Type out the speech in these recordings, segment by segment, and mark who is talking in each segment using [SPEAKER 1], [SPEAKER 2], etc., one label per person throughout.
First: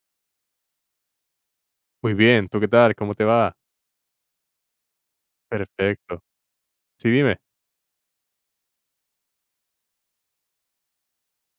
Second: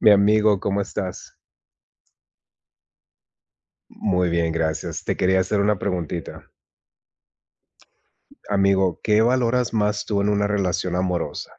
[SPEAKER 1] Mi amigo, ¿cómo estás?
[SPEAKER 2] Muy bien, ¿tú qué tal? ¿Cómo te va?
[SPEAKER 1] Muy bien, gracias. Te quería hacer una
[SPEAKER 2] Perfecto.
[SPEAKER 1] preguntita.
[SPEAKER 2] Sí, dime.
[SPEAKER 1] Amigo, ¿qué valoras más tú en una relación amorosa?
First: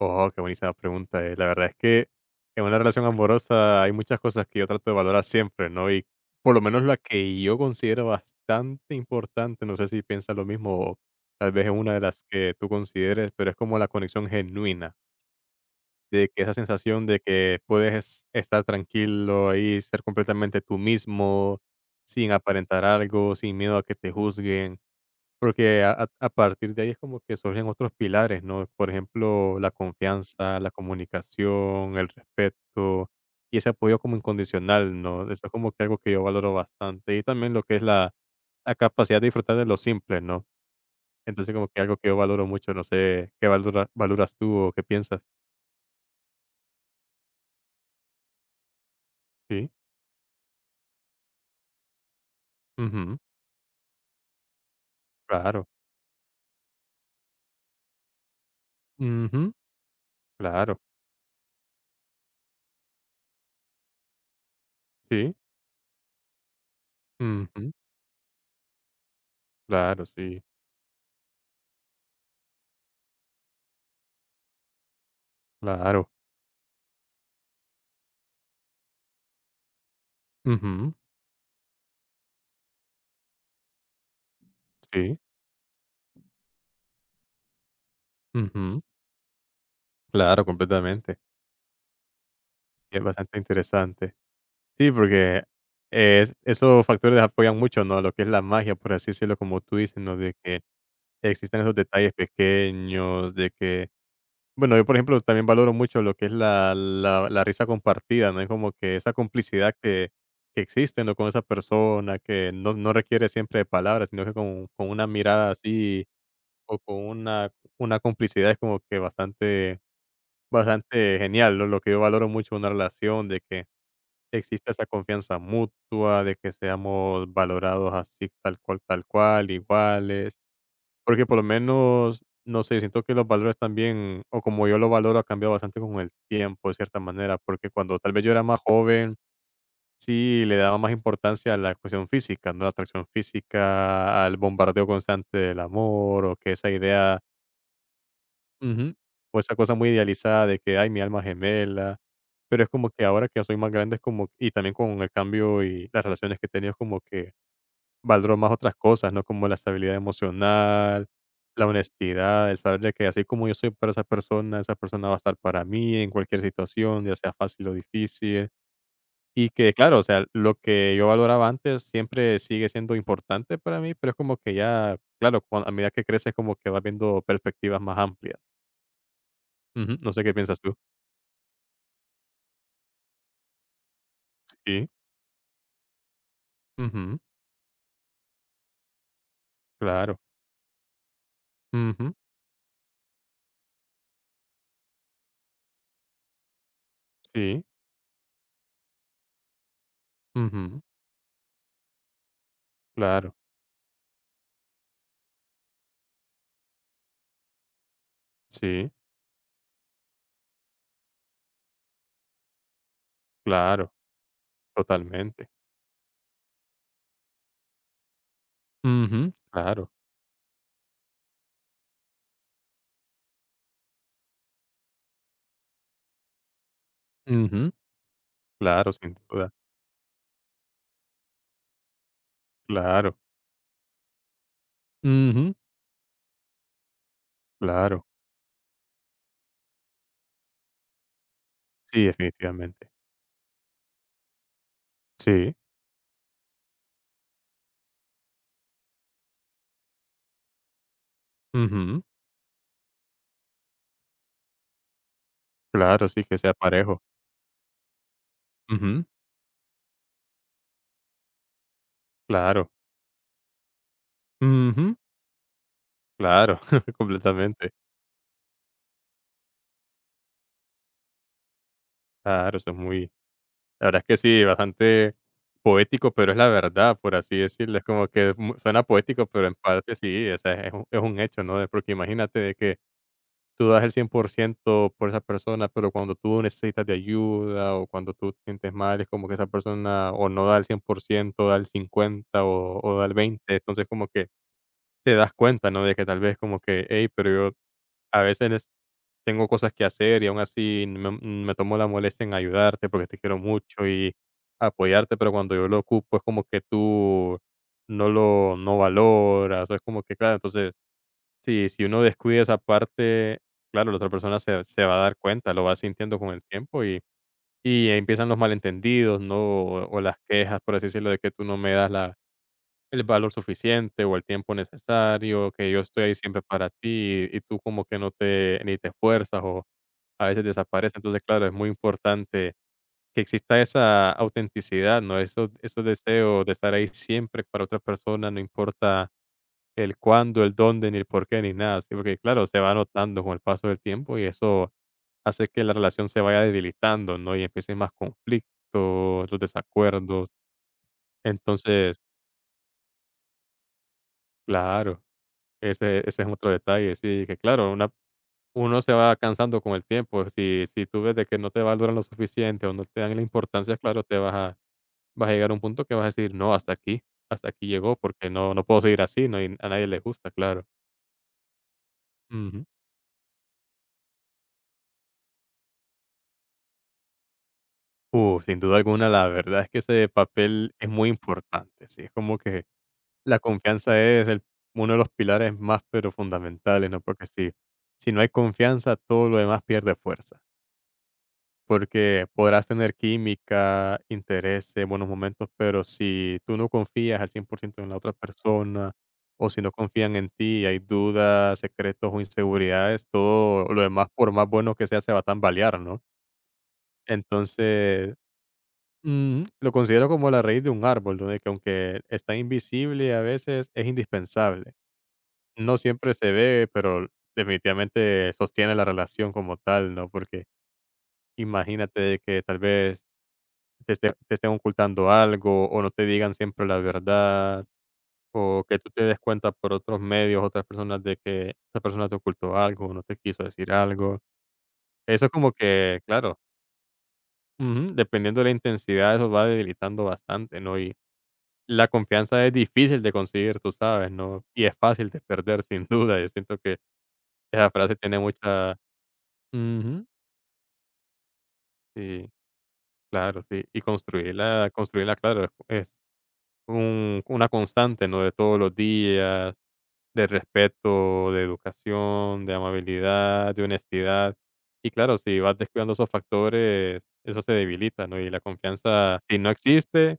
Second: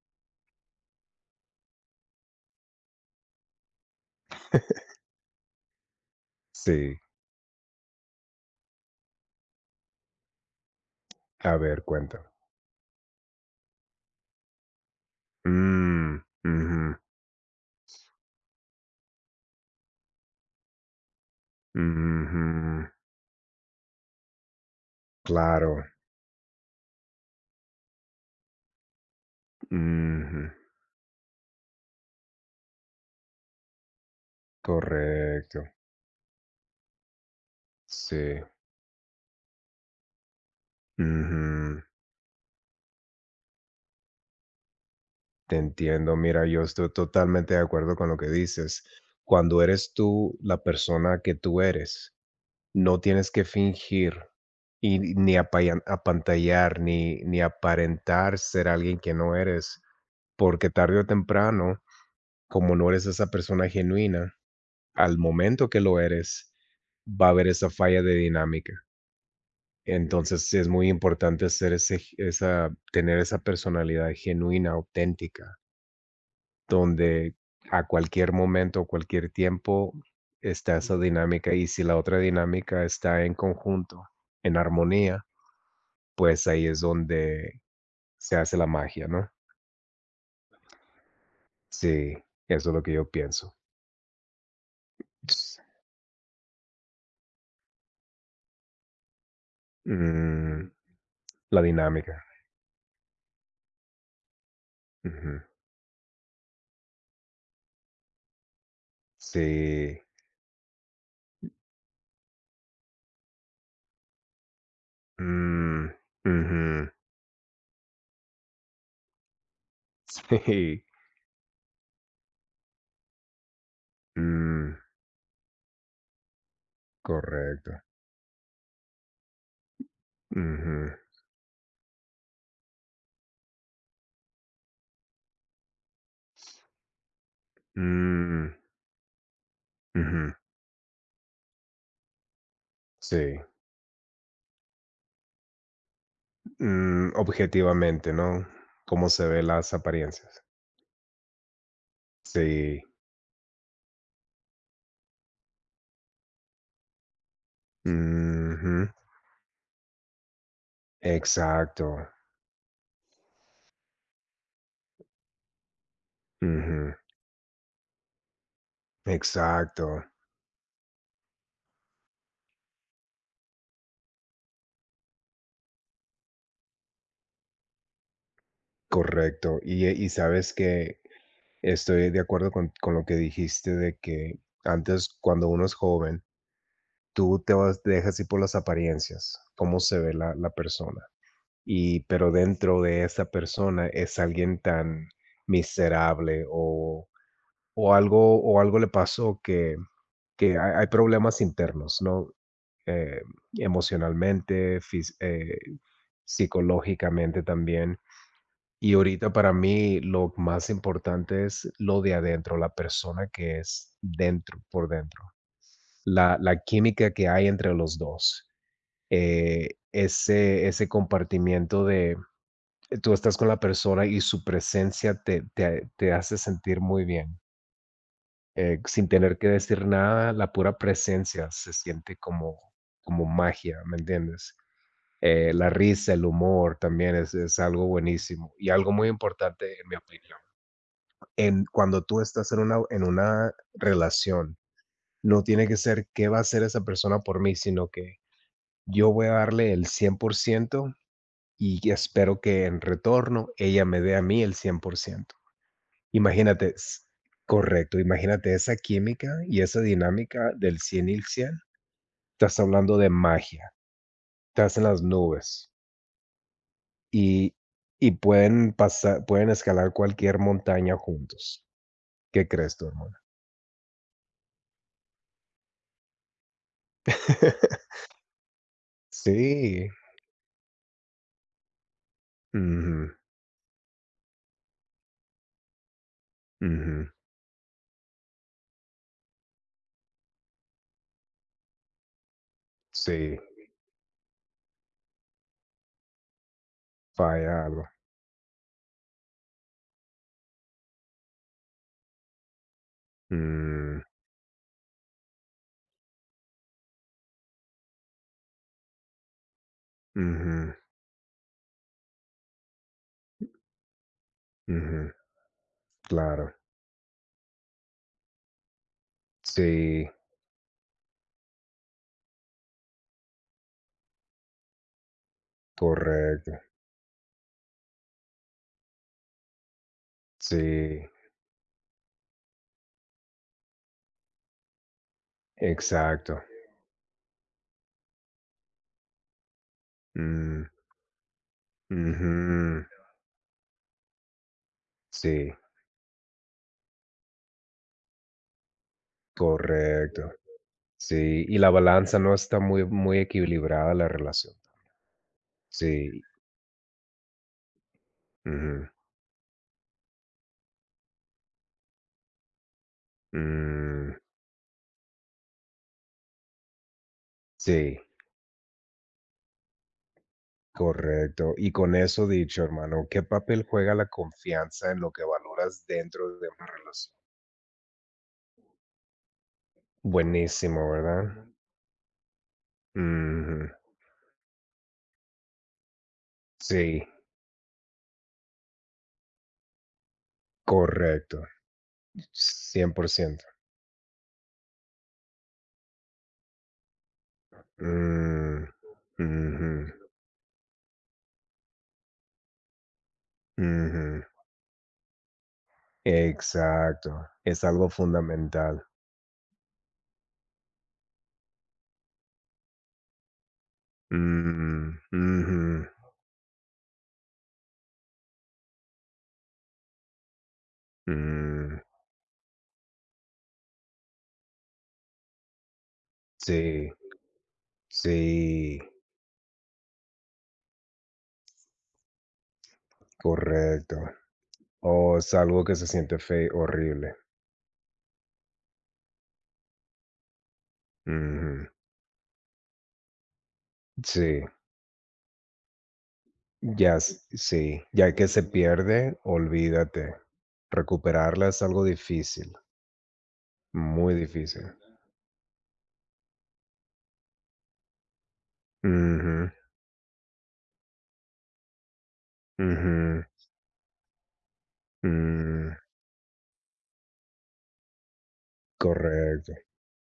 [SPEAKER 2] Oh, qué buenísima pregunta. La verdad es que en una relación amorosa hay muchas cosas que yo trato de valorar siempre, ¿no? Y por lo menos la
[SPEAKER 1] Sí,
[SPEAKER 2] que yo considero bastante importante, no sé si piensas lo mismo o tal
[SPEAKER 1] a
[SPEAKER 2] vez es
[SPEAKER 1] ver,
[SPEAKER 2] una de las
[SPEAKER 1] cuéntame.
[SPEAKER 2] que tú consideres, pero es como la conexión genuina,
[SPEAKER 1] Mm,
[SPEAKER 2] de que esa
[SPEAKER 1] ujú,
[SPEAKER 2] sensación de que puedes estar tranquilo ahí, ser completamente tú mismo, sin aparentar
[SPEAKER 1] ujú,
[SPEAKER 2] algo, sin miedo a que te juzguen. Porque
[SPEAKER 1] claro,
[SPEAKER 2] a partir de ahí es como que surgen otros pilares, ¿no? Por ejemplo, la
[SPEAKER 1] ujú,
[SPEAKER 2] confianza, la comunicación, el respeto y ese apoyo como incondicional, ¿no? Eso es
[SPEAKER 1] correcto,
[SPEAKER 2] como que algo que yo valoro bastante. Y también lo que es la
[SPEAKER 1] sí,
[SPEAKER 2] la capacidad de disfrutar de lo simple, ¿no? Entonces, como que
[SPEAKER 1] ujú,
[SPEAKER 2] algo que yo valoro mucho, no sé, ¿qué valoras tú o qué piensas?
[SPEAKER 1] te entiendo. Mira, yo estoy totalmente de acuerdo con lo que dices. Cuando
[SPEAKER 2] Sí.
[SPEAKER 1] eres tú la persona que tú eres, no
[SPEAKER 2] Ujú.
[SPEAKER 1] tienes que fingir y ni
[SPEAKER 2] Claro.
[SPEAKER 1] apayan apantallar, ni aparentar ser alguien que no
[SPEAKER 2] Ujú.
[SPEAKER 1] eres, porque
[SPEAKER 2] Claro.
[SPEAKER 1] tarde o temprano, como no eres esa persona genuina, al
[SPEAKER 2] Sí.
[SPEAKER 1] momento que lo eres, va a haber esa
[SPEAKER 2] Ujú.
[SPEAKER 1] falla de dinámica.
[SPEAKER 2] Claro, sí.
[SPEAKER 1] Entonces, sí es muy importante ser ese g esa tener esa personalidad genuina, auténtica,
[SPEAKER 2] Claro.
[SPEAKER 1] donde a cualquier momento, cualquier tiempo está
[SPEAKER 2] Ujú.
[SPEAKER 1] esa dinámica, y si la otra dinámica está en conjunto, en
[SPEAKER 2] Sí.
[SPEAKER 1] armonía, pues ahí es donde se hace la
[SPEAKER 2] Ujú.
[SPEAKER 1] magia, ¿no?
[SPEAKER 2] Claro, completamente.
[SPEAKER 1] Sí, eso es lo que
[SPEAKER 2] Es
[SPEAKER 1] yo
[SPEAKER 2] bastante
[SPEAKER 1] pienso.
[SPEAKER 2] interesante. Sí, porque
[SPEAKER 1] Ps-
[SPEAKER 2] es esos factores apoyan mucho, ¿no? Lo que es la magia, por así decirlo, como tú dices, ¿no? De que
[SPEAKER 1] Mm,
[SPEAKER 2] existen
[SPEAKER 1] la
[SPEAKER 2] esos detalles
[SPEAKER 1] dinámica.
[SPEAKER 2] pequeños, de que, bueno, yo, por ejemplo,
[SPEAKER 1] Ujú.
[SPEAKER 2] también valoro mucho lo que es la risa compartida, ¿no? Es como que esa complicidad
[SPEAKER 1] Sí.
[SPEAKER 2] que existe, ¿no? Con esa persona, que no, no requiere siempre de palabras, sino que con, una mirada
[SPEAKER 1] Mm,
[SPEAKER 2] así o
[SPEAKER 1] ujú.
[SPEAKER 2] con una complicidad es como que bastante,
[SPEAKER 1] Sí.
[SPEAKER 2] bastante genial, ¿no? Lo que yo valoro mucho en una relación, de que exista
[SPEAKER 1] Mm,
[SPEAKER 2] esa confianza mutua, de que seamos
[SPEAKER 1] correcto.
[SPEAKER 2] valorados así, tal cual, iguales.
[SPEAKER 1] Ujú.
[SPEAKER 2] Porque por lo menos, no sé, siento que los valores también, o como yo lo valoro, ha cambiado bastante con el tiempo, de cierta manera, porque cuando tal vez yo era
[SPEAKER 1] Mm,
[SPEAKER 2] más joven,
[SPEAKER 1] ujú.
[SPEAKER 2] sí le daba más importancia a la cuestión física, ¿no? La atracción
[SPEAKER 1] Sí.
[SPEAKER 2] física, al bombardeo constante del amor, o que esa
[SPEAKER 1] Mm,
[SPEAKER 2] idea.
[SPEAKER 1] objetivamente, ¿no?
[SPEAKER 2] Ujú.
[SPEAKER 1] Cómo se
[SPEAKER 2] O
[SPEAKER 1] ve
[SPEAKER 2] esa cosa
[SPEAKER 1] las
[SPEAKER 2] muy
[SPEAKER 1] apariencias.
[SPEAKER 2] idealizada de que: "Ay, mi alma gemela". Pero es
[SPEAKER 1] Sí.
[SPEAKER 2] como que ahora que ya soy más grande es como y también con el cambio y las relaciones que he tenido es como que valoro más otras
[SPEAKER 1] Ujú.
[SPEAKER 2] cosas, ¿no? Como la estabilidad emocional, la
[SPEAKER 1] Exacto.
[SPEAKER 2] honestidad, el saber de que así como yo soy para esa persona va a estar para mí en cualquier
[SPEAKER 1] Ujú.
[SPEAKER 2] situación, ya sea fácil o difícil. Y que,
[SPEAKER 1] Exacto.
[SPEAKER 2] claro, o sea, lo que yo valoraba antes siempre sigue siendo importante para mí, pero es como que ya, claro, cuan a medida que creces como que vas viendo perspectivas más amplias.
[SPEAKER 1] Correcto. Y,
[SPEAKER 2] Ujú,
[SPEAKER 1] y
[SPEAKER 2] no sé qué
[SPEAKER 1] sabes
[SPEAKER 2] piensas tú.
[SPEAKER 1] que estoy de acuerdo con lo que dijiste de que
[SPEAKER 2] Sí,
[SPEAKER 1] antes, cuando uno es joven,
[SPEAKER 2] ujú,
[SPEAKER 1] tú te vas te dejas ir por las apariencias, cómo se ve
[SPEAKER 2] claro,
[SPEAKER 1] la persona.
[SPEAKER 2] ujú,
[SPEAKER 1] Pero dentro de esa persona es alguien tan miserable o
[SPEAKER 2] sí,
[SPEAKER 1] o algo le pasó que que hay
[SPEAKER 2] ujú,
[SPEAKER 1] hay problemas internos, ¿no? Eh,
[SPEAKER 2] claro,
[SPEAKER 1] emocionalmente, fis psicológicamente también.
[SPEAKER 2] sí,
[SPEAKER 1] Y ahorita para mí lo más importante es lo de adentro, la persona que
[SPEAKER 2] claro,
[SPEAKER 1] es dentro, por dentro,
[SPEAKER 2] totalmente.
[SPEAKER 1] la química que hay entre los 2,
[SPEAKER 2] Ujú, claro,
[SPEAKER 1] ese compartimiento de tú estás con la persona y su presencia te hace sentir muy bien,
[SPEAKER 2] ujú, claro,
[SPEAKER 1] sin
[SPEAKER 2] sin
[SPEAKER 1] tener que
[SPEAKER 2] duda,
[SPEAKER 1] decir nada, la pura presencia se siente como
[SPEAKER 2] claro,
[SPEAKER 1] como magia, ¿me entiendes?
[SPEAKER 2] ujú,
[SPEAKER 1] La risa, el humor también es algo
[SPEAKER 2] claro,
[SPEAKER 1] buenísimo y algo muy importante en mi opinión, en cuando
[SPEAKER 2] sí,
[SPEAKER 1] tú estás en una
[SPEAKER 2] definitivamente.
[SPEAKER 1] en una relación, no
[SPEAKER 2] Sí,
[SPEAKER 1] tiene que ser qué va a hacer esa persona por mí, sino que yo voy a darle el 100% y que
[SPEAKER 2] ujú,
[SPEAKER 1] espero que en retorno ella me dé a mí el 100%.
[SPEAKER 2] claro, sí, que sea
[SPEAKER 1] Imagínate,
[SPEAKER 2] parejo.
[SPEAKER 1] correcto, imagínate esa
[SPEAKER 2] Ujú,
[SPEAKER 1] química y esa dinámica del 100 y el 100. Estás
[SPEAKER 2] claro,
[SPEAKER 1] hablando de magia, estás en
[SPEAKER 2] ujú,
[SPEAKER 1] las nubes
[SPEAKER 2] claro,
[SPEAKER 1] y,
[SPEAKER 2] completamente.
[SPEAKER 1] y pueden pasar, pueden escalar cualquier montaña juntos. ¿Qué
[SPEAKER 2] Claro, eso es
[SPEAKER 1] crees tú,
[SPEAKER 2] muy
[SPEAKER 1] hermano?
[SPEAKER 2] La verdad es que sí, bastante poético, pero es la verdad, por así decirlo. Es como que suena poético, pero en
[SPEAKER 1] Sí.
[SPEAKER 2] parte sí, o sea, es un hecho, ¿no? Porque imagínate de que
[SPEAKER 1] Ujú.
[SPEAKER 2] tú das el 100% por esa persona, pero cuando tú necesitas de
[SPEAKER 1] Ujú.
[SPEAKER 2] ayuda o cuando tú te sientes mal, es como que esa persona o no da el 100% da el 50% o, da el
[SPEAKER 1] Sí,
[SPEAKER 2] 20%. Entonces como que te das cuenta, ¿no? De que tal vez como que, hey, pero yo
[SPEAKER 1] falla algo.
[SPEAKER 2] a veces tengo cosas que hacer y aún así me tomo la molestia en ayudarte porque te quiero mucho
[SPEAKER 1] Mm,
[SPEAKER 2] y apoyarte, pero cuando yo lo ocupo es como que tú no valoras, o es como que, claro,
[SPEAKER 1] ujú,
[SPEAKER 2] entonces, sí, si uno descuida esa parte, claro, la otra persona se va a
[SPEAKER 1] ujú,
[SPEAKER 2] dar cuenta, lo va sintiendo con el
[SPEAKER 1] claro.
[SPEAKER 2] tiempo y empiezan los malentendidos, ¿no? O,
[SPEAKER 1] Sí,
[SPEAKER 2] las quejas, por así decirlo, de que tú no me das la el valor suficiente o el tiempo necesario, que yo estoy ahí siempre
[SPEAKER 1] correcto.
[SPEAKER 2] para ti y tú como que no te ni te esfuerzas o a veces desaparece.
[SPEAKER 1] Sí,
[SPEAKER 2] Entonces, claro, es muy importante que exista esa autenticidad, ¿no? Esos
[SPEAKER 1] exacto.
[SPEAKER 2] deseos de estar ahí siempre para otra persona, no importa el cuándo, el
[SPEAKER 1] Mm,
[SPEAKER 2] dónde, ni el por qué, ni nada, ¿sí? Porque claro, se va
[SPEAKER 1] ujú.
[SPEAKER 2] notando con el paso del tiempo y eso hace
[SPEAKER 1] Sí,
[SPEAKER 2] que la relación se vaya debilitando, ¿no? Y empiecen más conflictos, los desacuerdos.
[SPEAKER 1] correcto. Sí, y la
[SPEAKER 2] Entonces,
[SPEAKER 1] balanza no está muy equilibrada la relación.
[SPEAKER 2] claro. Ese
[SPEAKER 1] Sí,
[SPEAKER 2] es otro detalle, sí, que claro, una uno
[SPEAKER 1] ujú,
[SPEAKER 2] se va cansando con el tiempo, si tú ves de que no te valoran lo suficiente o no te dan la importancia, claro,
[SPEAKER 1] mm,
[SPEAKER 2] te vas a llegar a un punto que vas a decir: "No, hasta aquí llegó,
[SPEAKER 1] sí,
[SPEAKER 2] porque no puedo seguir así", no, y a nadie le gusta, claro.
[SPEAKER 1] correcto. Y con eso dicho,
[SPEAKER 2] Ujú.
[SPEAKER 1] hermano, ¿qué papel juega la confianza en lo que valoras dentro de una relación?
[SPEAKER 2] Sin duda alguna, la verdad es que ese papel es
[SPEAKER 1] Buenísimo,
[SPEAKER 2] muy
[SPEAKER 1] ¿verdad?
[SPEAKER 2] importante, sí, es como que la
[SPEAKER 1] Ujú.
[SPEAKER 2] confianza es el uno de los pilares más, pero fundamentales, ¿no?
[SPEAKER 1] Sí,
[SPEAKER 2] Porque si no hay confianza, todo lo demás pierde fuerza.
[SPEAKER 1] correcto,
[SPEAKER 2] Porque podrás tener
[SPEAKER 1] 100%.
[SPEAKER 2] química, intereses, buenos momentos, pero si tú no confías al 100% en la otra
[SPEAKER 1] Mm,
[SPEAKER 2] persona o si no
[SPEAKER 1] ujú,
[SPEAKER 2] confían en ti y hay dudas, secretos o inseguridades, todo lo demás,
[SPEAKER 1] ujú,
[SPEAKER 2] por más bueno que sea, se va a tambalear, ¿no?
[SPEAKER 1] exacto, es algo
[SPEAKER 2] Entonces,
[SPEAKER 1] fundamental.
[SPEAKER 2] lo considero como la raíz de un árbol, ¿no? De que aunque está invisible a veces, es indispensable.
[SPEAKER 1] Mm,
[SPEAKER 2] No
[SPEAKER 1] ujú,
[SPEAKER 2] siempre se ve, pero definitivamente sostiene la relación como tal, ¿no? Porque
[SPEAKER 1] mm,
[SPEAKER 2] imagínate de que tal vez te estén ocultando algo o no te digan siempre la
[SPEAKER 1] sí,
[SPEAKER 2] verdad o que
[SPEAKER 1] sí,
[SPEAKER 2] tú te des cuenta por otros medios, otras personas de que esa persona te ocultó algo o no te quiso decir
[SPEAKER 1] correcto.
[SPEAKER 2] algo.
[SPEAKER 1] O
[SPEAKER 2] Eso es
[SPEAKER 1] es
[SPEAKER 2] como
[SPEAKER 1] algo que se
[SPEAKER 2] que,
[SPEAKER 1] siente
[SPEAKER 2] claro,
[SPEAKER 1] feo, horrible.
[SPEAKER 2] ujú, dependiendo de la intensidad, eso va debilitando bastante, ¿no? Y
[SPEAKER 1] Ujú,
[SPEAKER 2] la confianza es difícil de conseguir, tú sabes,
[SPEAKER 1] sí,
[SPEAKER 2] ¿no? Y es fácil de perder, sin duda. Yo siento que
[SPEAKER 1] ya,
[SPEAKER 2] esa
[SPEAKER 1] sí,
[SPEAKER 2] frase
[SPEAKER 1] ya
[SPEAKER 2] tiene
[SPEAKER 1] que se
[SPEAKER 2] mucha...
[SPEAKER 1] pierde,
[SPEAKER 2] Ujú,
[SPEAKER 1] olvídate. Recuperarla es algo
[SPEAKER 2] sí,
[SPEAKER 1] difícil,
[SPEAKER 2] claro, sí. Y
[SPEAKER 1] muy
[SPEAKER 2] construirla,
[SPEAKER 1] difícil.
[SPEAKER 2] claro, es Un una constante, ¿no? De todos los
[SPEAKER 1] Ujú,
[SPEAKER 2] días, de respeto, de educación, de
[SPEAKER 1] ujú.
[SPEAKER 2] amabilidad, de honestidad. Y claro, si vas
[SPEAKER 1] Mm,
[SPEAKER 2] descuidando esos factores, eso se debilita, ¿no? Y la confianza, si no
[SPEAKER 1] correcto.
[SPEAKER 2] existe,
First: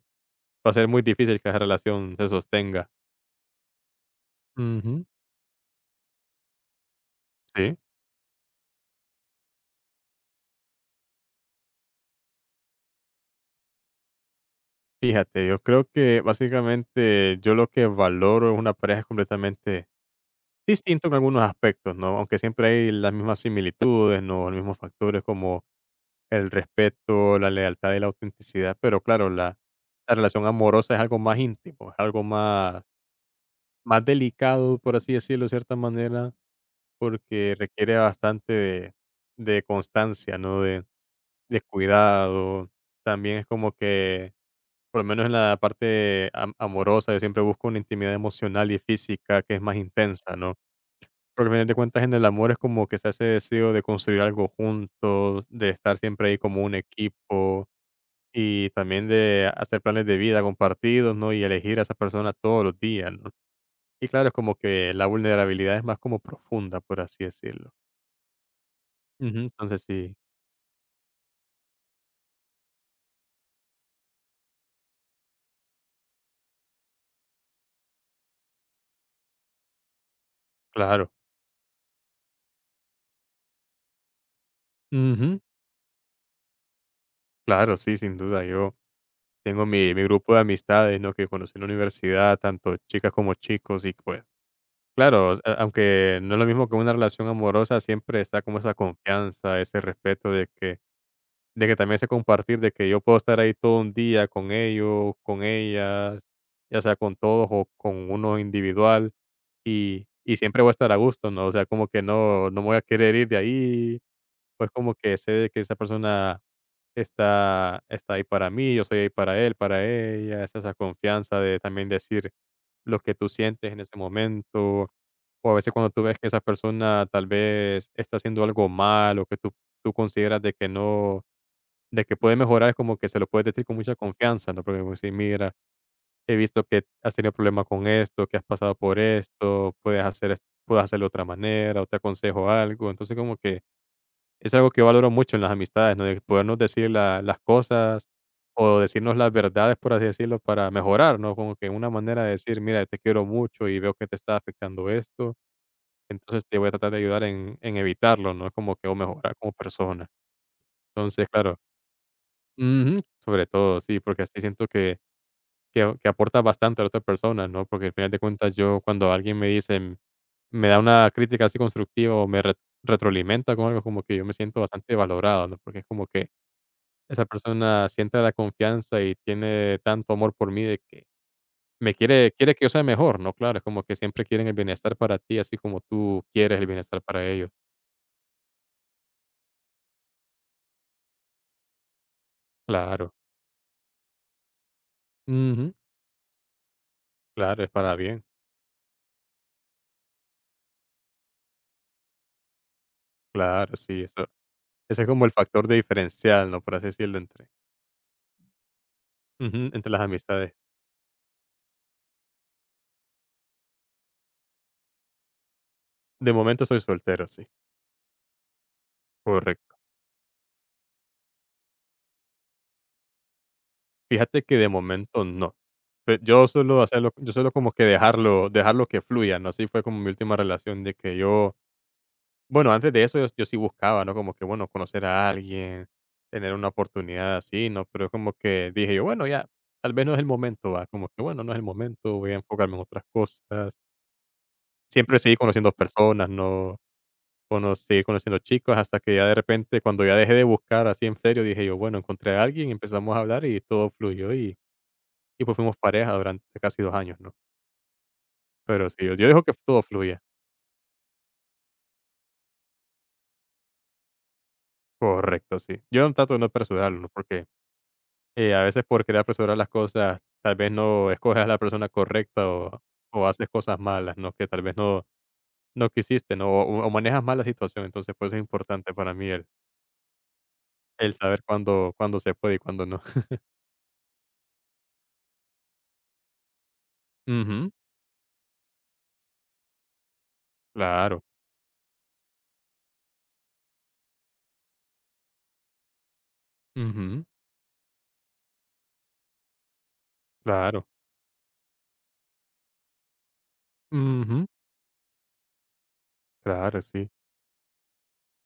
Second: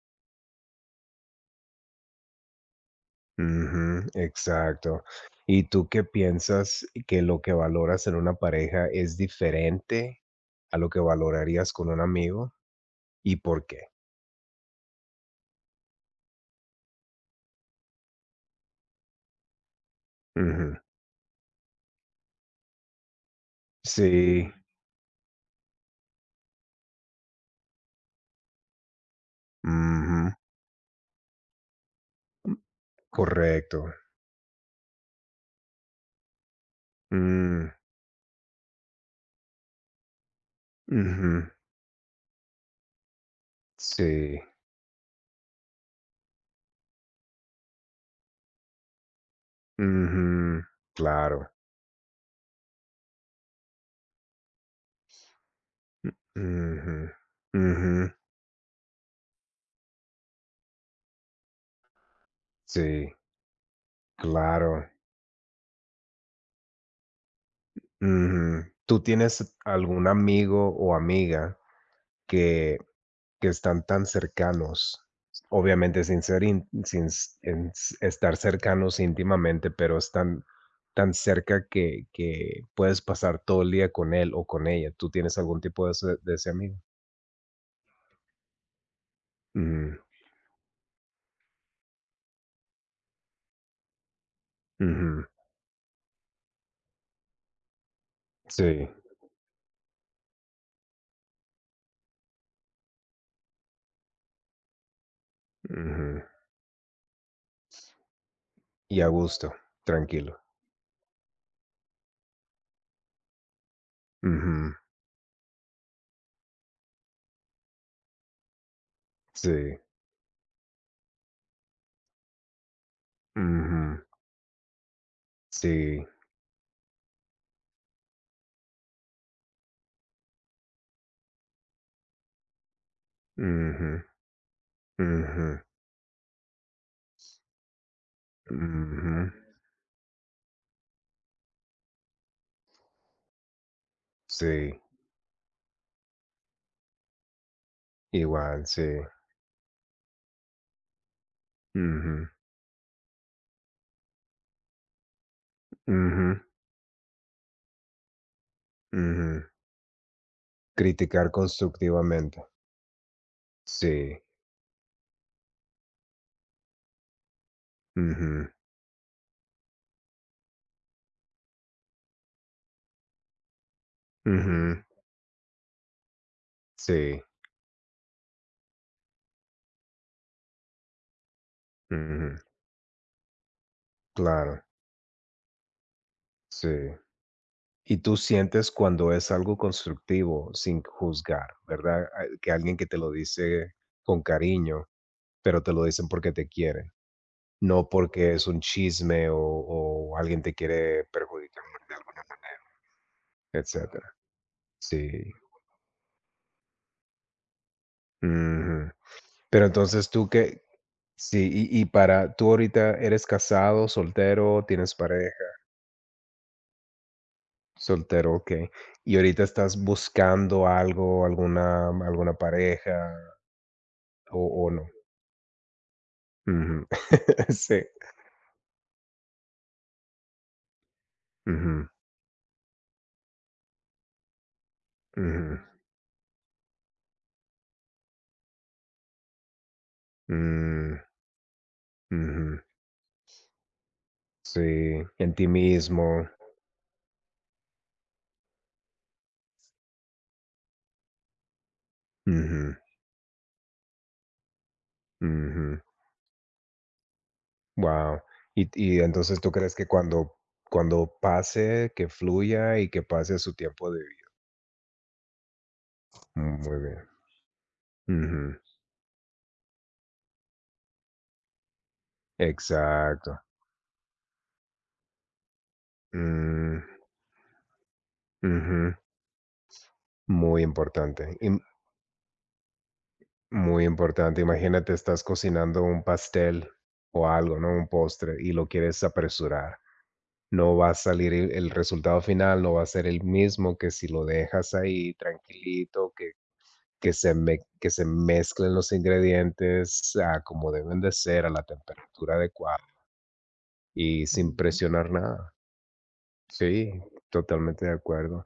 [SPEAKER 2] va a ser muy difícil que esa relación se sostenga.
[SPEAKER 1] Ujú, exacto.
[SPEAKER 2] Ujú.
[SPEAKER 1] ¿Y tú qué piensas que lo que
[SPEAKER 2] Sí,
[SPEAKER 1] valoras en una pareja es diferente a lo que valorarías con un amigo y por qué?
[SPEAKER 2] fíjate, yo creo que básicamente yo lo que valoro es una pareja completamente
[SPEAKER 1] Ujú.
[SPEAKER 2] distinta en algunos aspectos, ¿no? Aunque siempre hay las mismas similitudes, ¿no?
[SPEAKER 1] Sí,
[SPEAKER 2] Los mismos factores como el respeto, la lealtad y la autenticidad, pero claro, la
[SPEAKER 1] ujú,
[SPEAKER 2] relación amorosa es algo más íntimo, es algo más,
[SPEAKER 1] correcto.
[SPEAKER 2] más delicado, por así decirlo, de cierta manera, porque
[SPEAKER 1] Mm,
[SPEAKER 2] requiere bastante de, constancia, ¿no? De,
[SPEAKER 1] ujú,
[SPEAKER 2] cuidado. También es como que,
[SPEAKER 1] sí,
[SPEAKER 2] por lo menos en la parte amorosa, yo siempre busco una intimidad emocional y física que es más intensa, ¿no?
[SPEAKER 1] ujú,
[SPEAKER 2] Porque
[SPEAKER 1] claro.
[SPEAKER 2] al final de cuentas en el amor es como que está ese deseo de construir algo juntos, de estar siempre ahí como un
[SPEAKER 1] Ujú,
[SPEAKER 2] equipo,
[SPEAKER 1] ujú,
[SPEAKER 2] y también de hacer planes de vida compartidos, ¿no? Y elegir a esa persona todos los días,
[SPEAKER 1] sí,
[SPEAKER 2] ¿no? Y claro, es como
[SPEAKER 1] claro.
[SPEAKER 2] que la vulnerabilidad es más como profunda, por así decirlo.
[SPEAKER 1] Ujú. ¿Tú
[SPEAKER 2] Ujú,
[SPEAKER 1] tienes
[SPEAKER 2] entonces
[SPEAKER 1] algún
[SPEAKER 2] sí,
[SPEAKER 1] amigo o amiga que que están tan cercanos, obviamente sin ser in sin s en s estar cercanos íntimamente, pero están
[SPEAKER 2] claro.
[SPEAKER 1] tan cerca que puedes pasar todo el día con él o con ella? ¿Tú tienes
[SPEAKER 2] Ujú,
[SPEAKER 1] algún tipo de ese amigo?
[SPEAKER 2] claro, sí, sin duda. Yo tengo mi,
[SPEAKER 1] Ujú,
[SPEAKER 2] mi grupo de amistades, ¿no? Que conocí en la universidad, tanto chicas como chicos, y pues,
[SPEAKER 1] ujú,
[SPEAKER 2] claro, aunque no es lo mismo que una relación amorosa, siempre está como esa
[SPEAKER 1] sí,
[SPEAKER 2] confianza, ese respeto de que también sé compartir, de que yo puedo estar ahí todo un día con ellos, con
[SPEAKER 1] ujú,
[SPEAKER 2] ellas, ya sea con todos o con uno
[SPEAKER 1] y a
[SPEAKER 2] individual,
[SPEAKER 1] gusto,
[SPEAKER 2] y
[SPEAKER 1] tranquilo.
[SPEAKER 2] siempre voy a estar a gusto, ¿no? O sea, como que no me voy a querer ir de ahí, pues
[SPEAKER 1] Ujú,
[SPEAKER 2] como que sé de que esa persona está ahí para mí, yo soy ahí para él,
[SPEAKER 1] sí,
[SPEAKER 2] para ella, está esa confianza de también decir lo que tú sientes en ese
[SPEAKER 1] ujú,
[SPEAKER 2] momento, o a veces cuando tú
[SPEAKER 1] sí,
[SPEAKER 2] ves que esa persona tal vez está haciendo algo mal o que tú consideras de que no de que puede mejorar, es como que se lo puedes decir con mucha
[SPEAKER 1] ujú,
[SPEAKER 2] confianza, ¿no? Porque como si "Mira,
[SPEAKER 1] ujú,
[SPEAKER 2] he visto que has tenido problemas con esto, que has pasado por
[SPEAKER 1] ujú,
[SPEAKER 2] esto, puedes hacerlo de otra manera, o te aconsejo algo". Entonces como que es algo que
[SPEAKER 1] sí,
[SPEAKER 2] yo valoro mucho en las amistades, ¿no? De podernos decir la las cosas,
[SPEAKER 1] igual,
[SPEAKER 2] o
[SPEAKER 1] sí,
[SPEAKER 2] decirnos las verdades, por así decirlo, para mejorar, ¿no? Como que una manera
[SPEAKER 1] ujú,
[SPEAKER 2] de decir: "Mira, te quiero mucho y veo que te está afectando esto,
[SPEAKER 1] ujú,
[SPEAKER 2] entonces te voy a tratar de ayudar en evitarlo", ¿no? Como que o mejorar
[SPEAKER 1] ujú.
[SPEAKER 2] como persona. Entonces,
[SPEAKER 1] Criticar
[SPEAKER 2] claro.
[SPEAKER 1] constructivamente.
[SPEAKER 2] Ujú, sobre todo, sí,
[SPEAKER 1] Sí.
[SPEAKER 2] porque así siento que aportas bastante a la otra persona, ¿no? Porque al final de
[SPEAKER 1] Ujú,
[SPEAKER 2] cuentas yo cuando alguien me da una crítica así constructiva o me re retroalimenta con algo, como que yo me siento
[SPEAKER 1] ujú.
[SPEAKER 2] bastante valorado, ¿no? Porque es como que
[SPEAKER 1] Sí.
[SPEAKER 2] esa persona siente la confianza y tiene tanto amor por mí de que me quiere
[SPEAKER 1] Ujú.
[SPEAKER 2] quiere que yo sea mejor, ¿no? Claro, es como que siempre quieren el
[SPEAKER 1] Claro.
[SPEAKER 2] bienestar para ti, así como tú quieres el
[SPEAKER 1] Sí.
[SPEAKER 2] bienestar para ellos.
[SPEAKER 1] Y tú sientes cuando es algo constructivo sin juzgar, ¿verdad? Ah, que alguien que te lo
[SPEAKER 2] Claro.
[SPEAKER 1] dice con cariño, pero te
[SPEAKER 2] Ujú.
[SPEAKER 1] lo dicen porque te quieren,
[SPEAKER 2] Claro, es
[SPEAKER 1] no
[SPEAKER 2] para bien.
[SPEAKER 1] porque es un chisme o alguien te quiere perjudicar de alguna manera,
[SPEAKER 2] Claro, sí,
[SPEAKER 1] etcétera.
[SPEAKER 2] eso ese es como el
[SPEAKER 1] Sí.
[SPEAKER 2] factor de diferencial, ¿no? Por así decirlo, entre
[SPEAKER 1] Ujú. Pero
[SPEAKER 2] ujú, entre las
[SPEAKER 1] entonces tú
[SPEAKER 2] amistades.
[SPEAKER 1] que sí, y para tú ahorita eres casado, soltero, tienes pareja,
[SPEAKER 2] De momento soy soltero, sí,
[SPEAKER 1] soltero, okey. Y ahorita
[SPEAKER 2] correcto.
[SPEAKER 1] estás buscando algo, alguna pareja
[SPEAKER 2] Fíjate
[SPEAKER 1] o
[SPEAKER 2] que de
[SPEAKER 1] o no.
[SPEAKER 2] momento no. Pe yo suelo
[SPEAKER 1] Ujú.
[SPEAKER 2] hacerlo yo suelo como que
[SPEAKER 1] Sí.
[SPEAKER 2] dejarlo que fluya, ¿no? Así fue como mi última relación de que yo
[SPEAKER 1] Ujú,
[SPEAKER 2] Bueno, antes de eso yo sí buscaba, ¿no? Como que, bueno, conocer a
[SPEAKER 1] ujú.
[SPEAKER 2] alguien, tener una oportunidad así, ¿no? Pero como que dije yo, bueno, ya, tal vez no es el momento, va.
[SPEAKER 1] Mm,
[SPEAKER 2] Como que, bueno, no es el momento, voy a
[SPEAKER 1] ujú.
[SPEAKER 2] enfocarme en otras cosas.
[SPEAKER 1] Sí,
[SPEAKER 2] Siempre
[SPEAKER 1] en
[SPEAKER 2] seguí
[SPEAKER 1] ti
[SPEAKER 2] conociendo
[SPEAKER 1] mismo.
[SPEAKER 2] personas, ¿no? Seguí conociendo chicos, hasta que ya de repente, cuando ya dejé de buscar así en serio, dije yo, bueno, encontré a alguien,
[SPEAKER 1] Ujú,
[SPEAKER 2] empezamos a hablar y todo fluyó y pues fuimos
[SPEAKER 1] ujú.
[SPEAKER 2] pareja durante casi 2 años, ¿no?
[SPEAKER 1] Wow. Y
[SPEAKER 2] Pero
[SPEAKER 1] y
[SPEAKER 2] sí, yo
[SPEAKER 1] entonces,
[SPEAKER 2] dejo
[SPEAKER 1] ¿tú
[SPEAKER 2] que
[SPEAKER 1] crees
[SPEAKER 2] todo
[SPEAKER 1] que
[SPEAKER 2] fluya.
[SPEAKER 1] cuando pase, que fluya y que pase su tiempo?
[SPEAKER 2] Correcto, sí. Yo no trato de no
[SPEAKER 1] Mm, muy
[SPEAKER 2] apresurarlo,
[SPEAKER 1] bien.
[SPEAKER 2] ¿no? Porque
[SPEAKER 1] Ujú.
[SPEAKER 2] a veces por querer apresurar las cosas, tal vez no escoges a la persona correcta o,
[SPEAKER 1] Exacto.
[SPEAKER 2] haces cosas malas, ¿no? Que tal vez no, no quisiste, ¿no?
[SPEAKER 1] Mm,
[SPEAKER 2] O, manejas mal la situación. Entonces, por eso es importante
[SPEAKER 1] ujú.
[SPEAKER 2] para mí el,
[SPEAKER 1] Muy
[SPEAKER 2] el
[SPEAKER 1] importante,
[SPEAKER 2] saber
[SPEAKER 1] im
[SPEAKER 2] cuándo, cuándo se puede y cuándo no.
[SPEAKER 1] muy importante. Imagínate, estás cocinando un pastel o algo, ¿no?
[SPEAKER 2] Ujú,
[SPEAKER 1] Un postre y lo quieres apresurar. No va a
[SPEAKER 2] claro.
[SPEAKER 1] salir el resultado final, no va a ser el mismo que si lo dejas ahí tranquilito, que que
[SPEAKER 2] Ujú,
[SPEAKER 1] se me que se mezclen los ingredientes a como
[SPEAKER 2] claro.
[SPEAKER 1] deben de ser, a la temperatura adecuada y
[SPEAKER 2] Ujú,
[SPEAKER 1] sin presionar nada.
[SPEAKER 2] claro,
[SPEAKER 1] Sí,
[SPEAKER 2] sí.
[SPEAKER 1] totalmente de acuerdo.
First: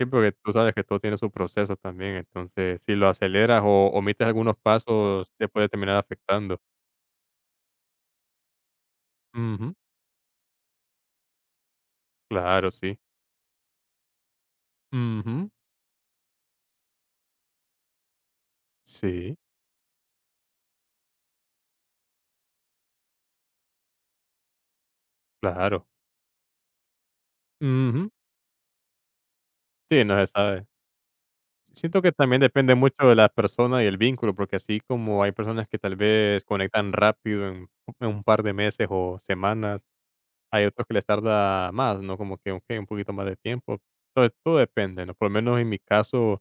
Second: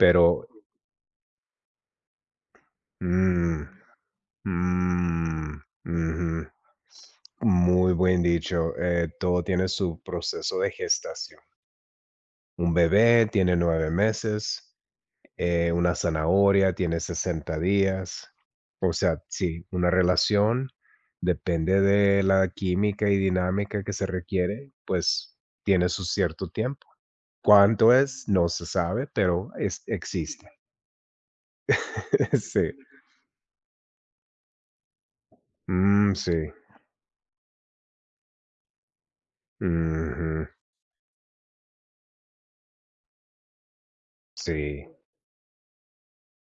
[SPEAKER 2] Sí, porque tú sabes que todo tiene su proceso también. Entonces, si lo aceleras
[SPEAKER 1] mm,
[SPEAKER 2] o omites algunos pasos, te
[SPEAKER 1] mm,
[SPEAKER 2] puede terminar
[SPEAKER 1] ujú.
[SPEAKER 2] afectando.
[SPEAKER 1] Muy buen dicho. Todo tiene
[SPEAKER 2] Ujú,
[SPEAKER 1] su proceso de gestación.
[SPEAKER 2] claro,
[SPEAKER 1] Un
[SPEAKER 2] sí.
[SPEAKER 1] bebé tiene 9 meses,
[SPEAKER 2] Ujú,
[SPEAKER 1] una zanahoria tiene 60 días. O sea,
[SPEAKER 2] sí,
[SPEAKER 1] sí, una relación depende de la química y dinámica que se requiere, pues
[SPEAKER 2] claro.
[SPEAKER 1] tiene su cierto tiempo. ¿Cuánto
[SPEAKER 2] Ujú.
[SPEAKER 1] es? No se sabe, pero es,
[SPEAKER 2] Sí, no se
[SPEAKER 1] existe.
[SPEAKER 2] sabe. Siento que también
[SPEAKER 1] Sí.
[SPEAKER 2] depende mucho de la persona y el vínculo, porque así como hay personas que tal
[SPEAKER 1] Mm,
[SPEAKER 2] vez
[SPEAKER 1] sí.
[SPEAKER 2] conectan rápido en, un par de meses o semanas,
[SPEAKER 1] Ujú,
[SPEAKER 2] hay otros que les tarda más, ¿no? Como que ok, un poquito más de tiempo. Entonces, todo
[SPEAKER 1] sí.
[SPEAKER 2] depende, ¿no? Por lo menos en mi caso,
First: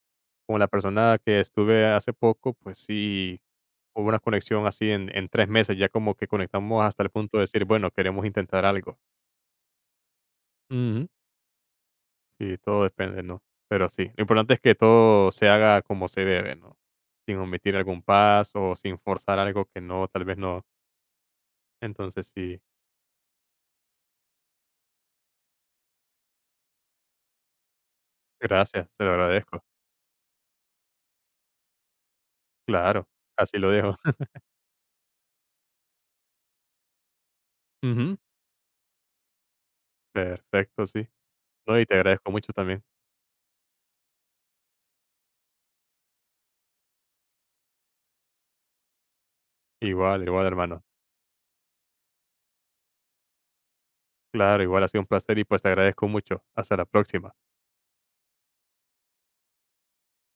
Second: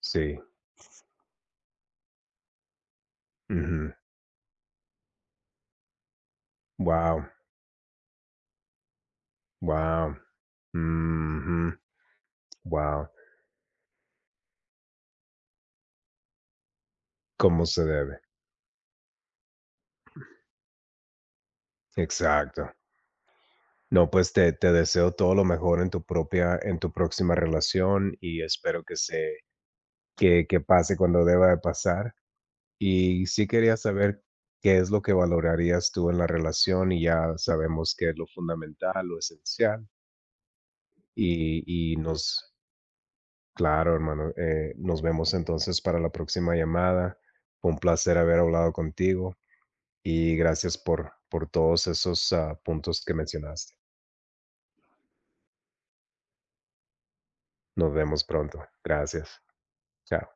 [SPEAKER 1] Sí,
[SPEAKER 2] con la persona que estuve hace poco, pues sí,
[SPEAKER 1] ujú.
[SPEAKER 2] hubo una conexión así en, 3 meses, ya como que conectamos hasta el
[SPEAKER 1] Wow,
[SPEAKER 2] punto de decir, bueno, queremos intentar algo.
[SPEAKER 1] wow,
[SPEAKER 2] Ujú.
[SPEAKER 1] ujú,
[SPEAKER 2] Sí, todo
[SPEAKER 1] guau.
[SPEAKER 2] depende, ¿no? Pero sí, lo importante es que todo se haga como se debe, ¿no? Sin
[SPEAKER 1] Como
[SPEAKER 2] omitir
[SPEAKER 1] se
[SPEAKER 2] algún
[SPEAKER 1] debe.
[SPEAKER 2] paso o sin forzar algo que no, tal vez no. Entonces sí,
[SPEAKER 1] Exacto. No, pues te deseo todo lo mejor en tu propia en tu próxima relación y espero
[SPEAKER 2] gracias,
[SPEAKER 1] que
[SPEAKER 2] te lo
[SPEAKER 1] se
[SPEAKER 2] agradezco.
[SPEAKER 1] que pase cuando deba de pasar.
[SPEAKER 2] Claro,
[SPEAKER 1] Y sí
[SPEAKER 2] así lo
[SPEAKER 1] quería
[SPEAKER 2] dejo.
[SPEAKER 1] saber qué es lo que valorarías tú en la relación, y ya sabemos qué
[SPEAKER 2] Ujú.
[SPEAKER 1] es lo fundamental, lo esencial,
[SPEAKER 2] Perfecto, sí.
[SPEAKER 1] y
[SPEAKER 2] No, y te
[SPEAKER 1] y nos
[SPEAKER 2] agradezco mucho también.
[SPEAKER 1] claro, hermano. Nos vemos entonces para la próxima llamada. Fue un placer haber hablado contigo
[SPEAKER 2] Igual,
[SPEAKER 1] y
[SPEAKER 2] igual,
[SPEAKER 1] gracias
[SPEAKER 2] hermano.
[SPEAKER 1] por todos esos puntos que mencionaste.
[SPEAKER 2] Claro, igual ha sido un placer y pues te agradezco mucho. Hasta la próxima.
[SPEAKER 1] Nos vemos pronto. Gracias. Chao.